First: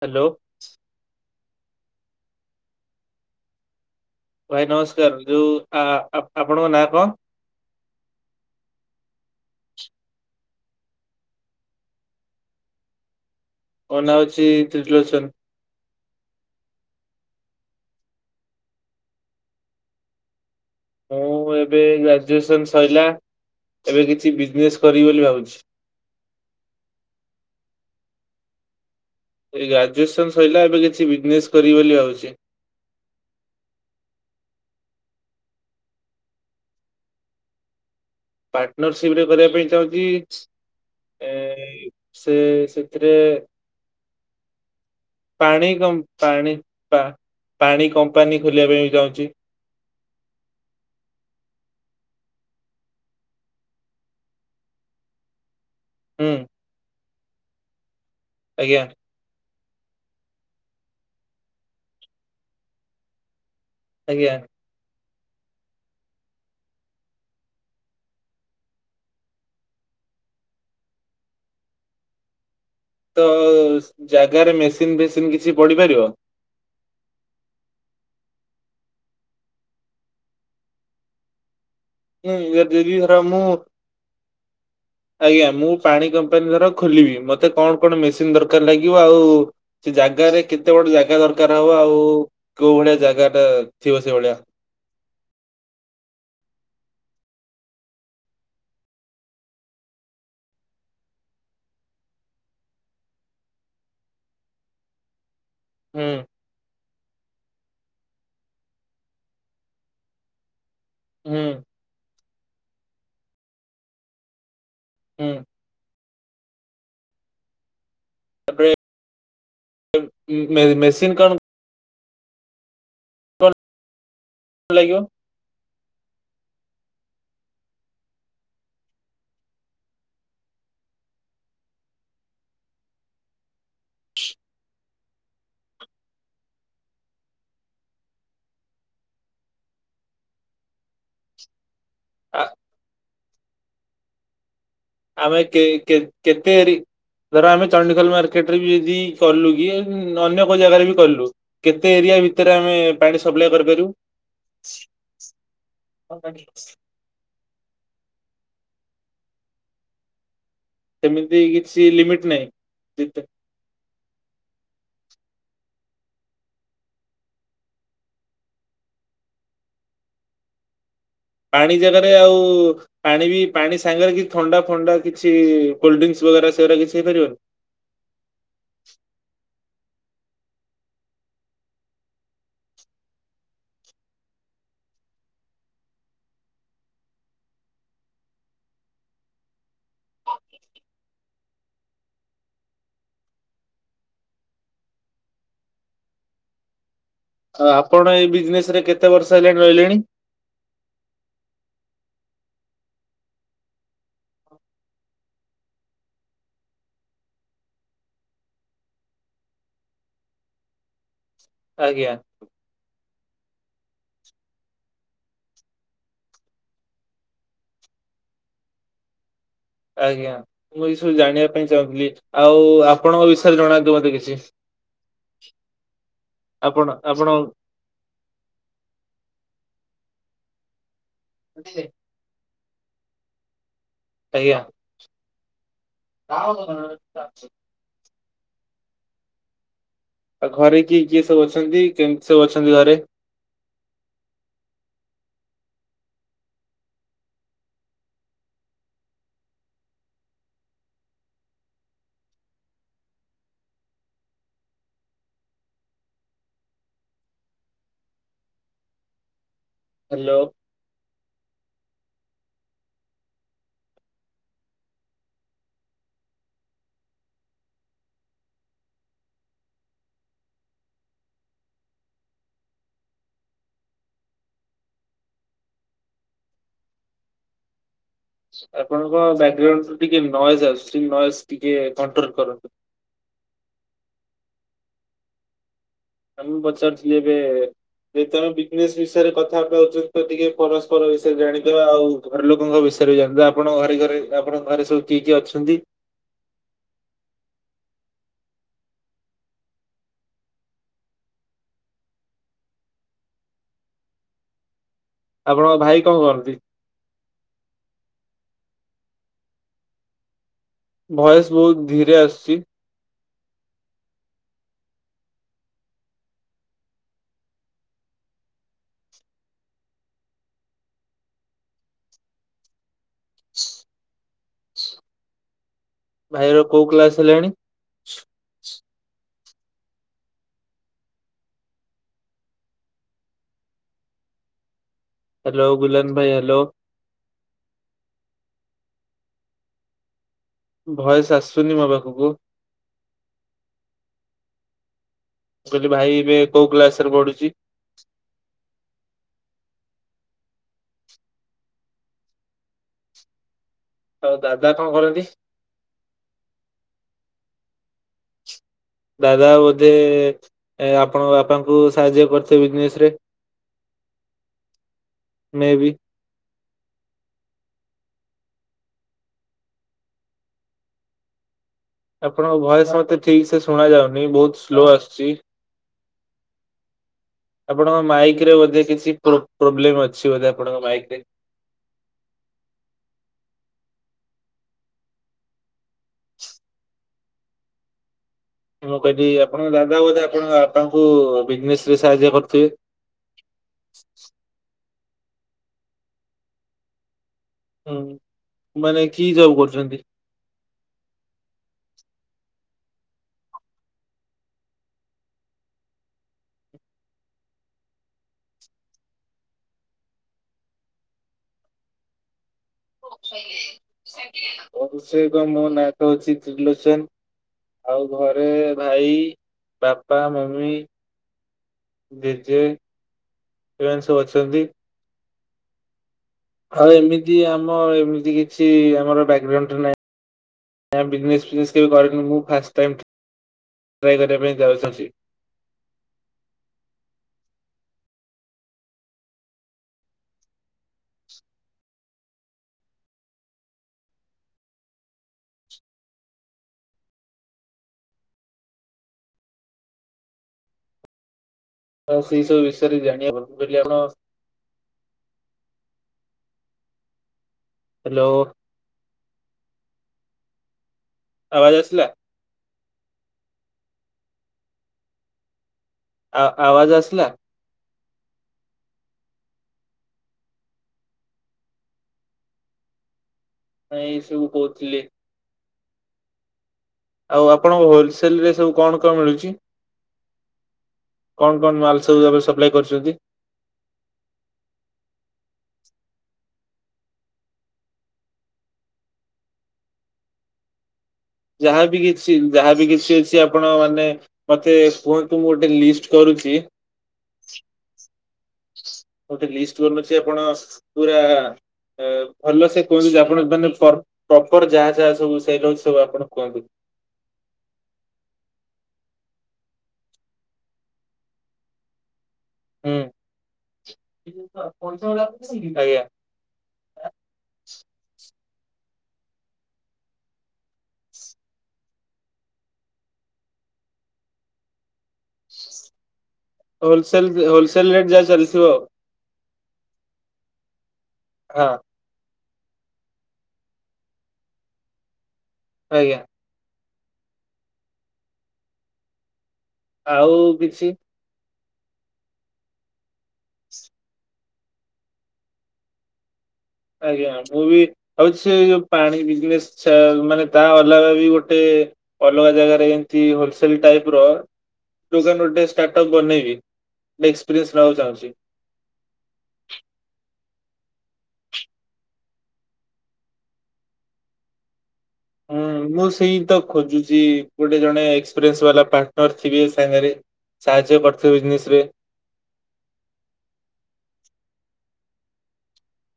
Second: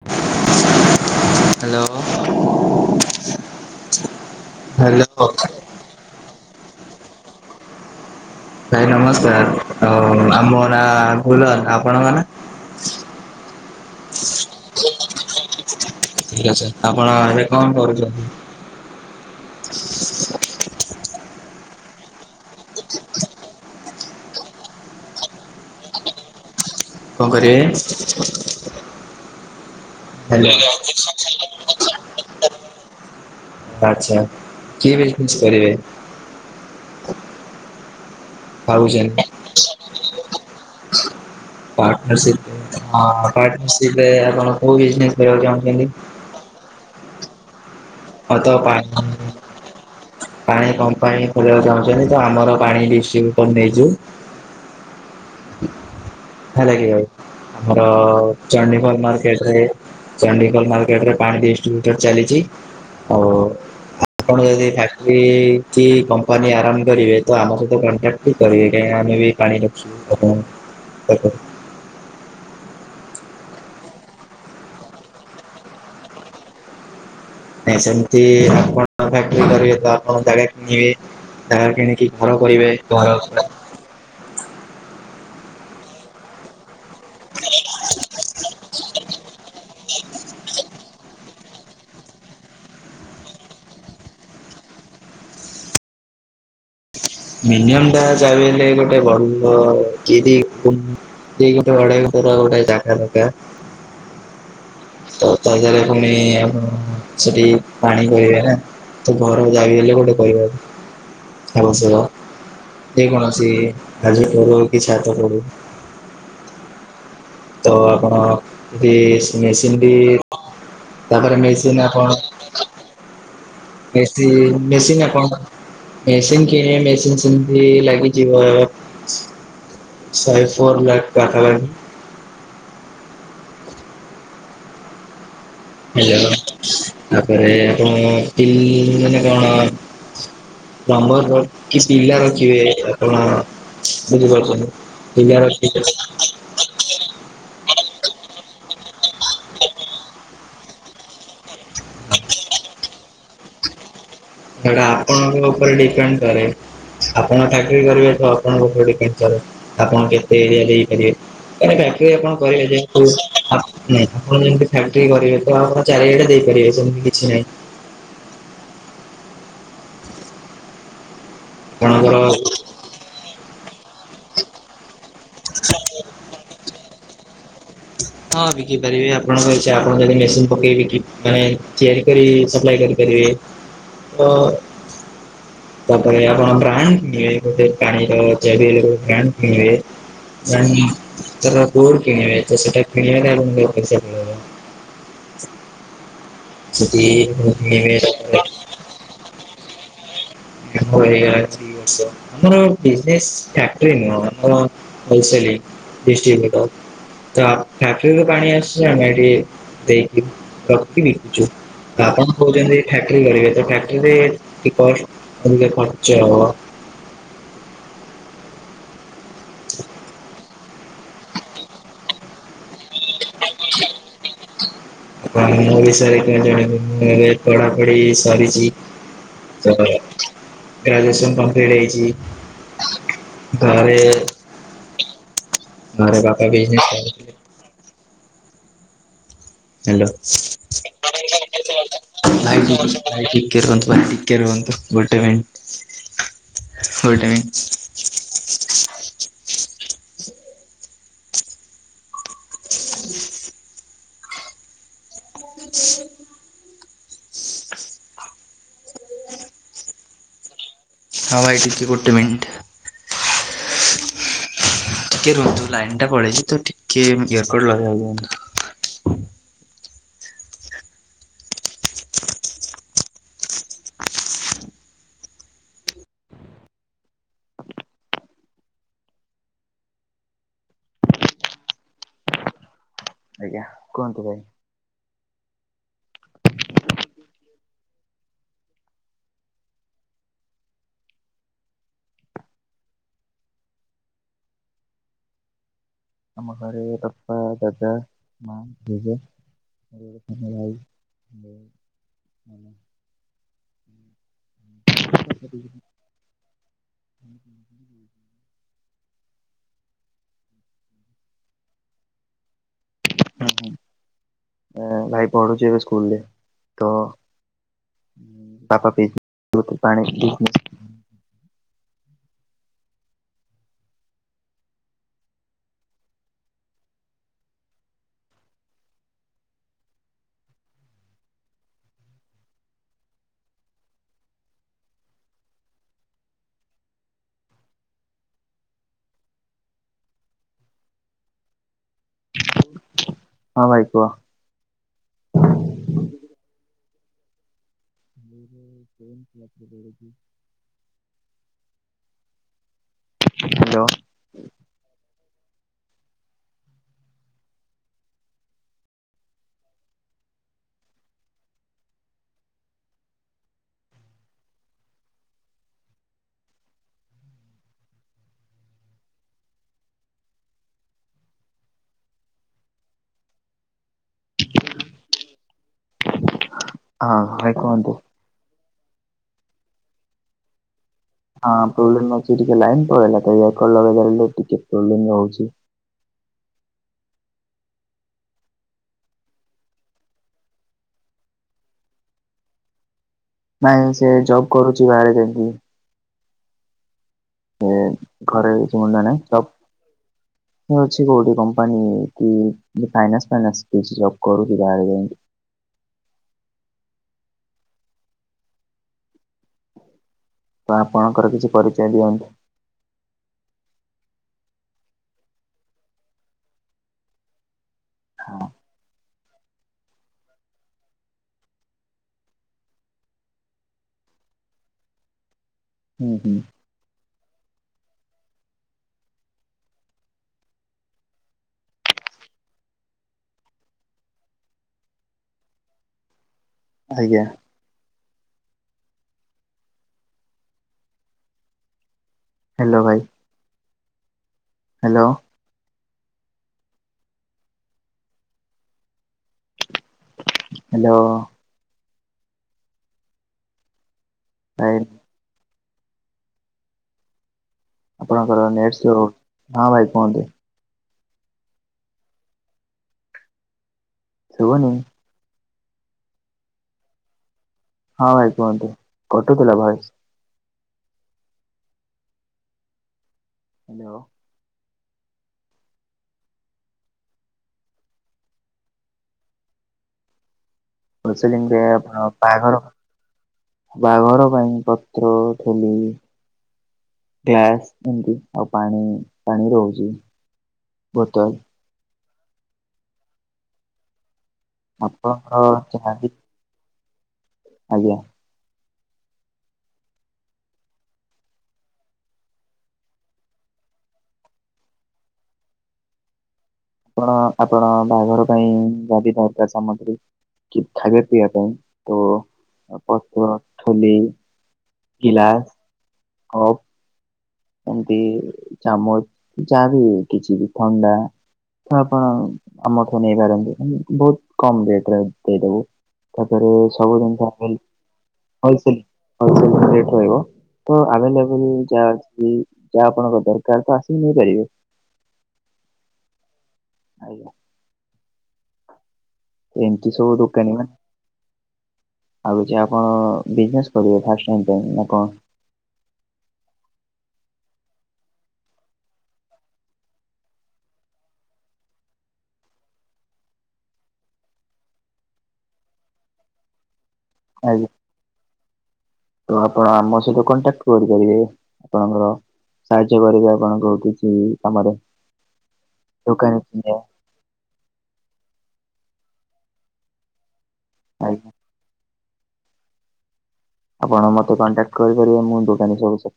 Hello hello ଭାଇ ନମସ୍କାର hello ଯୋଉ ଆ ଆପଣଙ୍କ ନାଁ କଣ? ଭାଇ ନମସ୍କାର ଆମ ନାଁ ବୁଲା ଆପଣଙ୍କ ନା? ମୋ ନାଁ ହଉଛି ତ୍ରିଲୋଚନ। [unintelligible] ଠିକ ଅଛି ଆପଣ ଏବେ କଣ କରୁଛନ୍ତି? ମୁଁ ଏବେ ଗ୍ରାଜୁଏସନ ସରିଲା ଏବେ କିଛି ବିଜନେସ୍ କରିବି ବୋଲି ଭାବୁଛି କଣ କରିବେ? ଏ ଗ୍ରାଜୁଏସନ ହ୍ୟାଲୋ ସରିଲା ଏବେ କିଛି ବିଜନେସ କରିବି ବୋଲି ଭାବୁଛି ଆଛା କି ବିଜନେସ କରିବେ‌? ପାର୍ଟନରସିପରେ କରିବା ପାଇଁ ଚାହୁଁଛି। ଏ ସେ ପାଟନରସିପ ସେଥିରେ ହଁ ପାଟନରସିପ ଆପଣ କଉ ବିଜି [unintelligible] କରିବାକୁ ଚାହୁଛନ୍ତି। ହଁ ହଁ ତ ପାଣି ପମ୍ପ ପାଣି ପମ୍ପ ପାଇଁ [unintelligible] ଯେ ହେତୁ ଆମର ପାଣି ଡିଷ୍ଟ୍ରିବୁଟର ନେଇଛୁ। ହୁଁ ହେଲା କି ଭାଇ ଆମର ଆଜ୍ଞା ଚଣ୍ଡିଖୋଲ ମାର୍କେଟରେ। ଚଣ୍ଡିଖୋଲ ମାର୍କେଟରେ ପାଣି ଡିଷ୍ଟ୍ରିବ୍ୟଟର ଚାଲିଛି ଆଉ ଆଜ୍ଞା। ଆପଣ ଯଦି [unintelligible] କି କି କମ୍ପାନୀ ଆରମ୍ଭ କରିବେ ତ ଆମ ସହିତ କଣ୍ଟାକ୍ଟ କରିବେ କାହିଁକି ଆମେ ବି ପାଣି ରଖିଛୁ। [unintelligible] ତ ଜାଗାରେ ମେସିନ ଫେସିନ କିଛି ପଡିପାରିବ? ନାଇଁ ସେମିତି ଆପଣ ବି ଫ୍ୟାକ୍ଟ୍ରି କରିବେ ତ [unintelligible] ଜାଗା କିଣିକି ଘର ହୁଁ କରିବେ ଯଦି ଧର ଘର। ମୁଁ ଆଜ୍ଞା ମୁଁ ପାଣି କମ୍ପାନୀ ଧର - ଖୋଲିବି ମୋତେ କଣ କଣ ମେସିନ ଦରକାର ଲାଗିବ ଆଉ ସେ ଜାଗାରେ କେତେ ବଡ ଜାଗା ଦରକା- କାର ହବ ଆଉ କୋଉ ଭଳିଆ ଜାଗା ଟା ଥିବ ସେ ଭଳିଆ। [unintelligible] [unintelligible] ଗୋଟେ ଜାଗା ଦରକାର ହୁଁ [unintelligible] ସେଠି ପାଣି [unintelligible] ହୁଁ [unintelligible] ଯେ କୌଣସି ହୁଁ [unintelligible] ତ ଆପଣ ତାପରେ ବି ସେମିତି ମେ [unintelligible] ମେସିନ କଣ ତାପରେ ମେସିନ୍ ଆପଣ। କଣ ବେଶି [unintelligible] ଲାଗିବ ମେସିିନ କିଣି ମେସିନ ସେମିତି ଲାଗି ଯିବ। [unintelligible] ହେଲୋ [unintelligible] ଆାମର କିଛି ପିଲା ଆ ରଖିବେ ଆପଣ ବୁଝିପାରୁଛନ୍ତି। ପିଲା ଆମେ କେ ରଖିବେ କେ କେତେ [unintelligible] ଧର ଆମେ। ଚଣ୍ଡିଖୋଲ ମାର୍କେଟରେ ବି ଯଦି କଲୁ କି ଅନ୍ୟ କୋଉ ଜାଗାରେ ବି କଲୁ କେତେ ଏରିଆ ଭିତରେ ଆମେ। ମେ ପାଣି ସପ୍ଲାଏ କରିପାରିବୁ? ସେଟା ଆପଣଙ୍କ ଉପରେ ଡିପେଣ୍ଡ କରେ ଆପଣ ଚାକିରି କରିବେ ତ। ତା ଉପରେ ଡିପେଣ୍ଡ କରେ ଆପଣ କେତେ? [unintelligible] ଆପଣ ଚାରିଆଡେ ସେମିତି କିଛି ଲିମିଟ ନାହିଁ। ଦେଇପାରିବେ ସେମିତି କିଛି ନାହିଁ। ପାଣି ଜାଗାରେ ଆପଣଙ୍କର ଆଉ ପାଣି ବି। ପାଣି ସାଙ୍ଗରେ କିଛି ଥଣ୍ଡା ଫଣ୍ଡା କିଛି କୋଲ୍ଡ ଡ୍ରିଙ୍କସ ବଗେରା ସେଗୁଡ଼ା କିଛି ହେଇପାରିବନି। ହଁ ବିକି ପାରିବି ଆପଣଙ୍କ ସେ ଆପଣ ମାନେ ମେସିନ୍ ପକେଇ ବିକି ମାନେ ତିଆରି କରି ସପ୍ଲାଏ କରିପାରିବେ। ହଁ। ତାପରେ ଆପଣ ବ୍ରାଣ୍ଡ। [unintelligible] ପାଣି [unintelligible] କିଣିବେ ସେଟା [unintelligible] ସେଠି ଆ କିଣିବେ ଆପଣ ଏଇ ତାପରେ ବିଜନେସ ରେ କେତେ ବର୍ଷ ହେଲାଣି ରହିଲେଣି। ଦି'ବର୍ଷ [unintelligible] ଆମର ଫ୍ୟାକିଟ୍ରି ଆମ ହୋଲ ସେଲିଙ୍ଗ। ଡିଷ୍ଟ୍ରିବୁଟର। ତ ଫ୍ୟାକିଟ୍ରି କୁ ପାଣି ଆସୁଚି ନା ନାଇଁ ଦେଇକିରି। [unintelligible] ଯୋଉଁ ଆଜ୍ଞା ଆପଣ କହୁଛନ୍ତି ଫ୍ୟାକିଟ୍ରି କରିବେ ତ ଫ୍ୟାକିଟ୍ରି ରେ ଇଏ ପାଞ୍ଚ ଆଜ୍ଞା ମୁଁ ଏ ସବୁ ଜାଣିବା ପାଇଁ ଚାହୁଁଥିଲି ଆଉ ଆପଣଙ୍କ ବିଷୟରେ ଜଣାନ୍ତୁ ମତେ କିଛି ମୁଁ ବିଷୟରେ ଆପଣ ଆପଣ [unintelligible] ପଢାପଢି ସରିଚି। ତାପରେ। ଗ୍ରାଜୁଏସନ୍ କମ୍ପ୍ଲିଟ ହେଇଚି। ଆଜ୍ଞା। ଆଉ [unintelligible] ହାଲୋ ଘରେ କିଏ କିଏ ସବୁ ଅଛନ୍ତି କେମିତି ସବୁ ଅଛନ୍ତି ଘରେ? [unintelligible] ଭାଇ ଟିକେ ରୁହନ୍ତୁ ଟିକେ ରୁହନ୍ତୁ। ଗୋଟେ ମିନିଟ [unintelligible] [inaudible] ହ୍ୟାଲୋ। ହଁ ଭାଇ ଟିକେ ଗୋଟେ ମିନିଟ ଟିକେ ରୁହନ୍ତୁ ଲାଇନ ଟା ପଳେଇଛି ତ ଟିକେ ଇଅରଫୋନ ଲଗେଇବାକୁ ଦିଅନ୍ତୁ। [inaudible] ଆପଣଙ୍କ ବ୍ୟାକଗ୍ରାଉଣ୍ଡ ଟିକେ ନଏଜ ଆସୁଛି ନଏଜ ଟିକେ କଣ୍ଟ୍ରୋଲ କରନ୍ତୁ। ଆଜ୍ଞା କୁହନ୍ତୁ ଭାଇ? [unintelligible] ଯେହେତୁ ଆମେ ବିଜନେସ ବିଷୟରେ କଥାବାର୍ତ୍ତା ହେଉଚେ ତ ଟିକେ ପରସ୍ପର ବିଷୟରେ ଜାଣି ଦବା ଆଉ ଘର ଲୋକଙ୍କ ବିଷ [unintelligible] ଆପଣଙ୍କ ଘରେ ଘରେ ଆପଣଙ୍କ ଘରେ ସବୁ କିଏ କିଏ ଅଛନ୍ତି? ଆମ ଘରେ ବାପା ଦାଦା ମା ଜେଜେ। [unintelligible] ମାନେ ଆପଣଙ୍କ ଭାଇ କଣ କରନ୍ତି? ଭଏସ ବହୁତ ଧୀରେ ଆସୁଚି। ହୁଁ ଭାଇ ପଢୁଛି ଏବେ ସ୍କୁଲରେ ତ ବାପା [unintelligible] ଭାଇର କୋଉଁ କ୍ଲାସ ହେଲାଣି? ହ୍ୟାଲୋ ଗୁଲନ୍ ଭାଇ ହ୍ୟାଲୋ। ଭଏସ୍ ଆସୁନି ମୋ ପାଖକୁ। ହଁ ଭାଇ କୁହ। ମୁଁ କହିଲି ଭାଇ ଏବେ କୋଉଁ କ୍ଲାସରେ ପଢୁଚି? ଭାଇ ଏବେ ଟେନ କ୍ଲାସ ରେ ପଢୁଚି। ଆଉ ଦାଦା କଣ କରନ୍ତି? ଦାଦା ବୋଧେ ଆପଣଙ୍କ ବାପାଙ୍କୁ ସାହାଯ୍ୟ କରିଥିବେ ବିଜନେସ୍ ରେ? [inaudible] ମୁଁ ବି। ଆପଣଙ୍କ ଭଏସ୍ ମତେ ଠିକ୍ ସେ ଶୁଣା ଯାଉନି ବହୁତ ସ୍ଲୋ ଆସୁଛି। ହଁ ଭାଇ କୁହନ୍ତୁ ଆପଣଙ୍କ ମାଇକ୍ ରେ ବୋଧେ କିଛି ପ୍ରୋ ପ୍ରୋବ୍ଲେମ ଅଛି ବୋଧେ ଆପଣଙ୍କ ମାଇକ୍ ହଁ ପ୍ରୋବ୍ଲେମ୍ ଅଛି ଟିକେ ଲାଇନ ପଳେଇଲା ତ। [unintelligible] ଟିକେ ପ୍ରୋବ୍ଲେମ୍ ରହୁଚି। ମୁଁ କହିଲି ଆପଣଙ୍କ ଦାଦା ବୋଧେ ଆପଣଙ୍କ ବାପାଙ୍କୁ ବିଜନେସ ରେ ସାହାଯ୍ୟ କରୁଥିବେ। ନାଇଁ ସେ ଜବ୍ କରୁଛି ବାହାରେ ଯାଇକି। ସେ ହୁଁ ଘରେ କିଛି ମୁଣ୍ଡା ମାନେ ନାଇଁ କି ଜବ୍ କରୁଛନ୍ତି? ଜବ ଅଛି କୋଉଠି କମ୍ପାନୀ। କି ଫାଇନାସ ଫାଇନସ୍ କିଛି ଜବ କରୁଛି ବାହାରେ ଯାଇଁକି। [inaudible] ତ ଆପଣଙ୍କର କିଛି ପରିଚୟ ଦିଅନ୍ତୁ। ମୋ ବିଷୟରେ ମୋ ନାଁ ତ ଅଛି ତ୍ରିଲୋଚନ। ଆଉ ଘରେ ଭାଇ ବାପା ମମି। ଜଜେ ଏମାନେ ସବୁ ଅଛନ୍ତି। ହୁଁ ହୁଁ। ଆଉ ଏମିତି ଆମ ଏମିତି କିଛି ଆମର ବ୍ୟାକଗ୍ରାଉଣ୍ଡରେ ନାହିଁ। ଆମେ ବିଜନେସ୍ ଫିଜନେସ କେବେ କରନୁ ମୁଁ ଫାଷ୍ଟ ଟାଇମ। ଟ୍ରାଇ କରିବା ପାଇଁ ଯାଉଅଛି। ଆଜ୍ଞା। ହାଲୋ ଭାଇ ହାଲୋ। ହାଲୋ। ତ ସେଇ ସବୁ ବିଷୟରେ ଜାଣିବା ଦୁରିୟାନ। ନାଇନ। ହ୍ୟାଲୋ। ଆପଣଙ୍କର ନେଟ ସ୍ଲୋ ହଁ ଭାଇ କୁହନ୍ତୁ। ଆବାଜ ଆସିଲା। ଶୁଭନି। ଆ ଆବାଜ ଆସଲା। ହଁ ଭାଇ କୁହନ୍ତୁ କଟୁଥିଲା ଭଏସ। ହ୍ୟାଲୋ ନାଇଁ ଏସବୁ କହୁଥିଲି। ଆଉ ଆପଣଙ୍କ ହୋଲସେଲ ରେ ସବୁ କଣ କଣ ମିଳୁଛି। ହୋଲସେଲିଙ୍ଗ କଣ ରେ କଣ ମାଲ ଆପଣ ସବୁ ଏବେ ବାହାଘର ସପ୍ଲାଏ କରୁଛନ୍ତି? ବାହାଘର ପାଇଁ ପତ୍ର। ଖୋଲିବି। ଗ୍ଲାସ ଏମତି ଆଉ ପାଣି ପାଣି ରହୁଛି ବୋତଲ। ଯାହାବି କିଛି ଯାହାବି କିଛି ଅଛି ଆପଣ ମାନେ। ମତେ ଆପଣଙ୍କର କୁହନ୍ତୁ ମୁଁ ଗୋଟେ ଯାହା ବି ଲିଷ୍ଟ କରୁଛି। ଆଜ୍ଞା। ଗୋଟେ ଲିଷ୍ଟ ବନଉଛି ଆପଣ ପୁରା। ଏ ଭଲ ସେ କୁହନ୍ତୁ ଆପଣ ମାନେ ପ୍ର ପ୍ରପର ଯାହା ଯାହା ସବୁ ସେଟ ଅଛି ସବୁ ଆପଣ କୁହନ୍ତୁ। ଆପଣ ଆପଣଙ୍କ ବାହାଘର ପାଇଁ ଯଦି ଦରକାର ସାମଗ୍ରୀ। କି ଖାଇବା ପିଇବ ପାଇଁ ତ। ହୁଁ ପତ୍ର ଠୋଲି ଗିଲାସ ଆଜ୍ଞା କପ୍। ଏମିତି ଚାମୁଚ ଯାବି କିଛି ଥଣ୍ଡା। ତ ଆପଣ ଆମଠୁ ନେଇପାରନ୍ତି ଆମ ବହୁତ କମ ରେଟ ରେ ଦେଇଦବୁ। ତାପରେ ସବୁ ହୋଲସେଲ ଜିନିଷ ଆଭେଲ ହୋଲସେଲ ରେଟ ଯାହା ଚାଲିଥିବ ହୋଲସେଲ ହୋଲସେଲ ‌ ରେଟ ରହିବ ତ ଆଭେଲେବଲ ଆଉ ଯା ଅଛି। ଯାହା ଆପଣଙ୍କ ଦରକାର ତ ଆସିକି ନେଇପାରିବେ। ଆଜ୍ଞା। ଆଜ୍ଞା। ଏମତିି ସବୁ ଆଉ ଦୋକନି ମାନେ। କିଛି ଆଉ ଅଛି ଆପଣ ବିଜନେସ୍ କରିବେ ଫାଷ୍ଟାଇ ପାଇଁ ଆପଣ। ଆଜ୍ଞା ମୁଁ ବି ହଉଛି ସେଇ ପାଣି ବିଜନେସ ସେ ତା ଅଲଗା ବି ଗୋଟେ। ଅଲଗା ଜାଗାରେ ଏମତି ହୋଲସେଲ ଟାଇପ ର। ଦୋକାନ ଗୋଟେ ଷ୍ଟାର୍ଟ ଅପ ବନେଇବି ଏକ୍ସପ୍ରିଏନ୍ସ ନବାକୁ ଚାହୁଁଛି। ତ ଆପଣ ଆମ ସହିତ କଣ୍ଟାକ୍ଟ କରିପାରିବେ ଆପଣଙ୍କର। ସାହାଯ୍ୟ କରିବି ଆପଣଙ୍କୁ କିଛି କାମରେ। ହୁଁ ମୁଁ ସେଇ ଦୋକାନୀ ତ ଚିହ୍ନା ଖୋଜୁଛି ଗୋଟେ ଜଣେ ପାର୍ଟର ଥିବେ ସାଙ୍ଗେରେ ସାହାଯ୍ୟ ଆଜ୍ଞା କରୁଥିବେ। ଆପଣ ମତେ କଣ୍ଟାକ୍ଟ କରିପାରିବେ ମୁଁ ଦୋକାନୀ ସବୁ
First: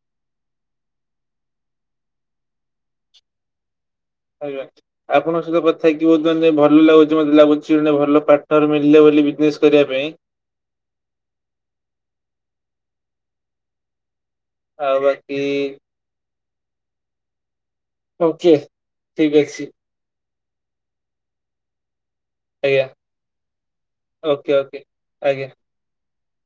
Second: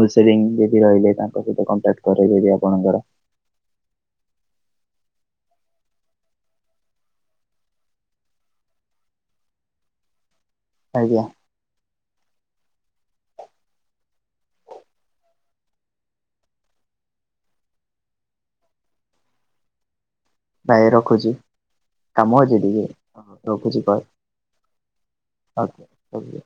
ହୋଲସେଲିଂ ଯଦି ରହିଲେ ତାଙ୍କ ସହିତ କଣ୍ଟାକ୍ଟ କରେଇଦେବି ଆପଣଙ୍କର। ଆଜ୍ଞା ଆପଣଙ୍କ ସହିତ କଥା ହେଇକିି ବହୁତ ଭଲ ଲାଗୁଛି ମତେ ଲାଗୁଛି ଭଲ ପାଠରେ ମିଳିଲେ ବୋଲି। ବିଜିନେସ କରିବା ପାଇଁ। ଆଜ୍ଞା। ଆଉ ବାକି ଓକେ ଠିକ୍ ଅଛି। ଭାଇ ରଖୁଛି। କାମ ଅଛି ଟିକେ ଆଜ୍ଞା ରଖୁଛି କଲ୍। ଓକେ ଓକେ ଆଜ୍ଞା। ଆଜ୍ଞା।